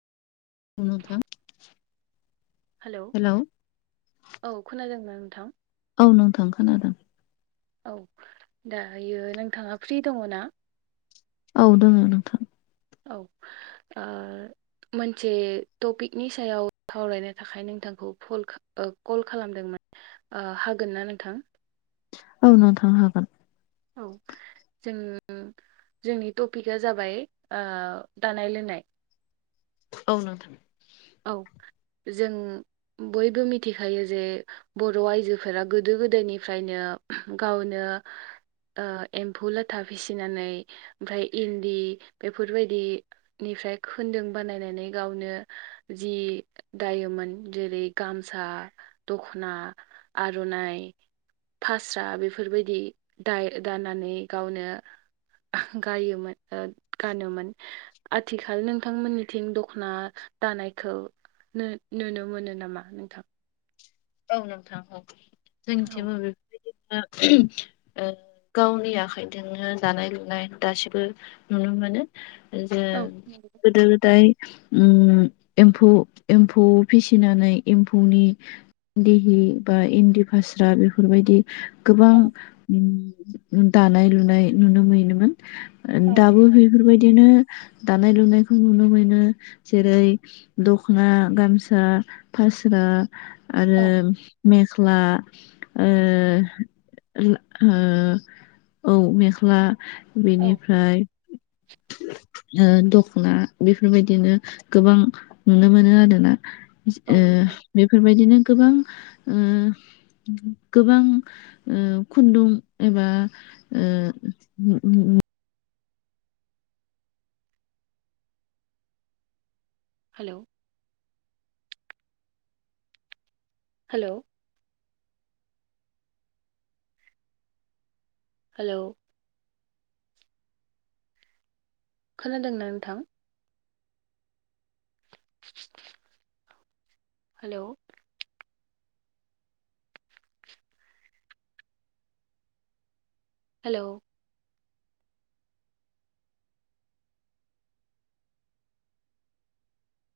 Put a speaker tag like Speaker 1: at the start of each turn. Speaker 1: औ नोंथां
Speaker 2: hello
Speaker 1: hello
Speaker 2: औ खोनादों आं।
Speaker 1: औ नों थांखानादों
Speaker 2: औ दायो नोंथाङा फ्रि दङ ना
Speaker 1: हदङनोथां
Speaker 2: औ आ मोनसे टपिकनि सायाव सावरायनो थाखाय नोंथांखौ कल खालामदोंमोन हागोननाा नोंथां
Speaker 1: औनाव थांनो हागोन
Speaker 2: औ जों जोंनि टपिकआ जाबाय दानाय लोंनाय
Speaker 1: औ न
Speaker 2: औ जों बयबो मिथिखायो जे बर' आइजोफोरा गोदो गोदायनिफ्रायनो गावनो दा एम्फौ लाथा फिसिनानै ओमफ्राय इन्दि बेफोरबायदिनि मफ्राय खोन्दों बानायनानै गावनो जि दायोमोन जेरै गामसा दखना आर'नाइ फास्रा बेफोरबायदि दा-दानानै गावनो गायोमोन- ओ गानोमोन आथिखाल नोंथांमोननिथिं दख'ना दानाय- खौ नुनो मोनो नामा नोंथां?
Speaker 1: औ नोंथां औ
Speaker 2: औ
Speaker 1: जोंनिथिबो बेे ओ गावनि आखाइजोंनो दानाय लुनाय दासिबो नुनो मोनो जे
Speaker 2: औ नंगौ।
Speaker 1: गोदो गोदाय उम एम्फौ एम्फौ फिसिनानै एम्फौनि इन्दिहि बा इन्दि फास्रा बेफोरबायदि गोबां
Speaker 2: औ
Speaker 1: दानाय लुनाय नुनो मोनोमोन
Speaker 2: औ
Speaker 1: दाबो
Speaker 2: नंगौ
Speaker 1: बेफोरबायदिनो दानाय लुनायखौ नुनो मोनो जेरै दख'ना, गामसा, फास्रा आरो
Speaker 2: औ
Speaker 1: मेख्ला ओ औ मेख्ला
Speaker 2: औ
Speaker 1: बेनिफ्राय ओ दख्ना बेफोरबायदिनो गोबां नुनो मोनो आरोना
Speaker 2: औ
Speaker 1: ओ
Speaker 2: नांगोन
Speaker 1: बेफोरबायदिनो गोबां ओ गोबां ओ खुन्दुं एबा ओ
Speaker 2: हेलौ हेलौ हेलौ खोनादोंना नोंथां? Hello hello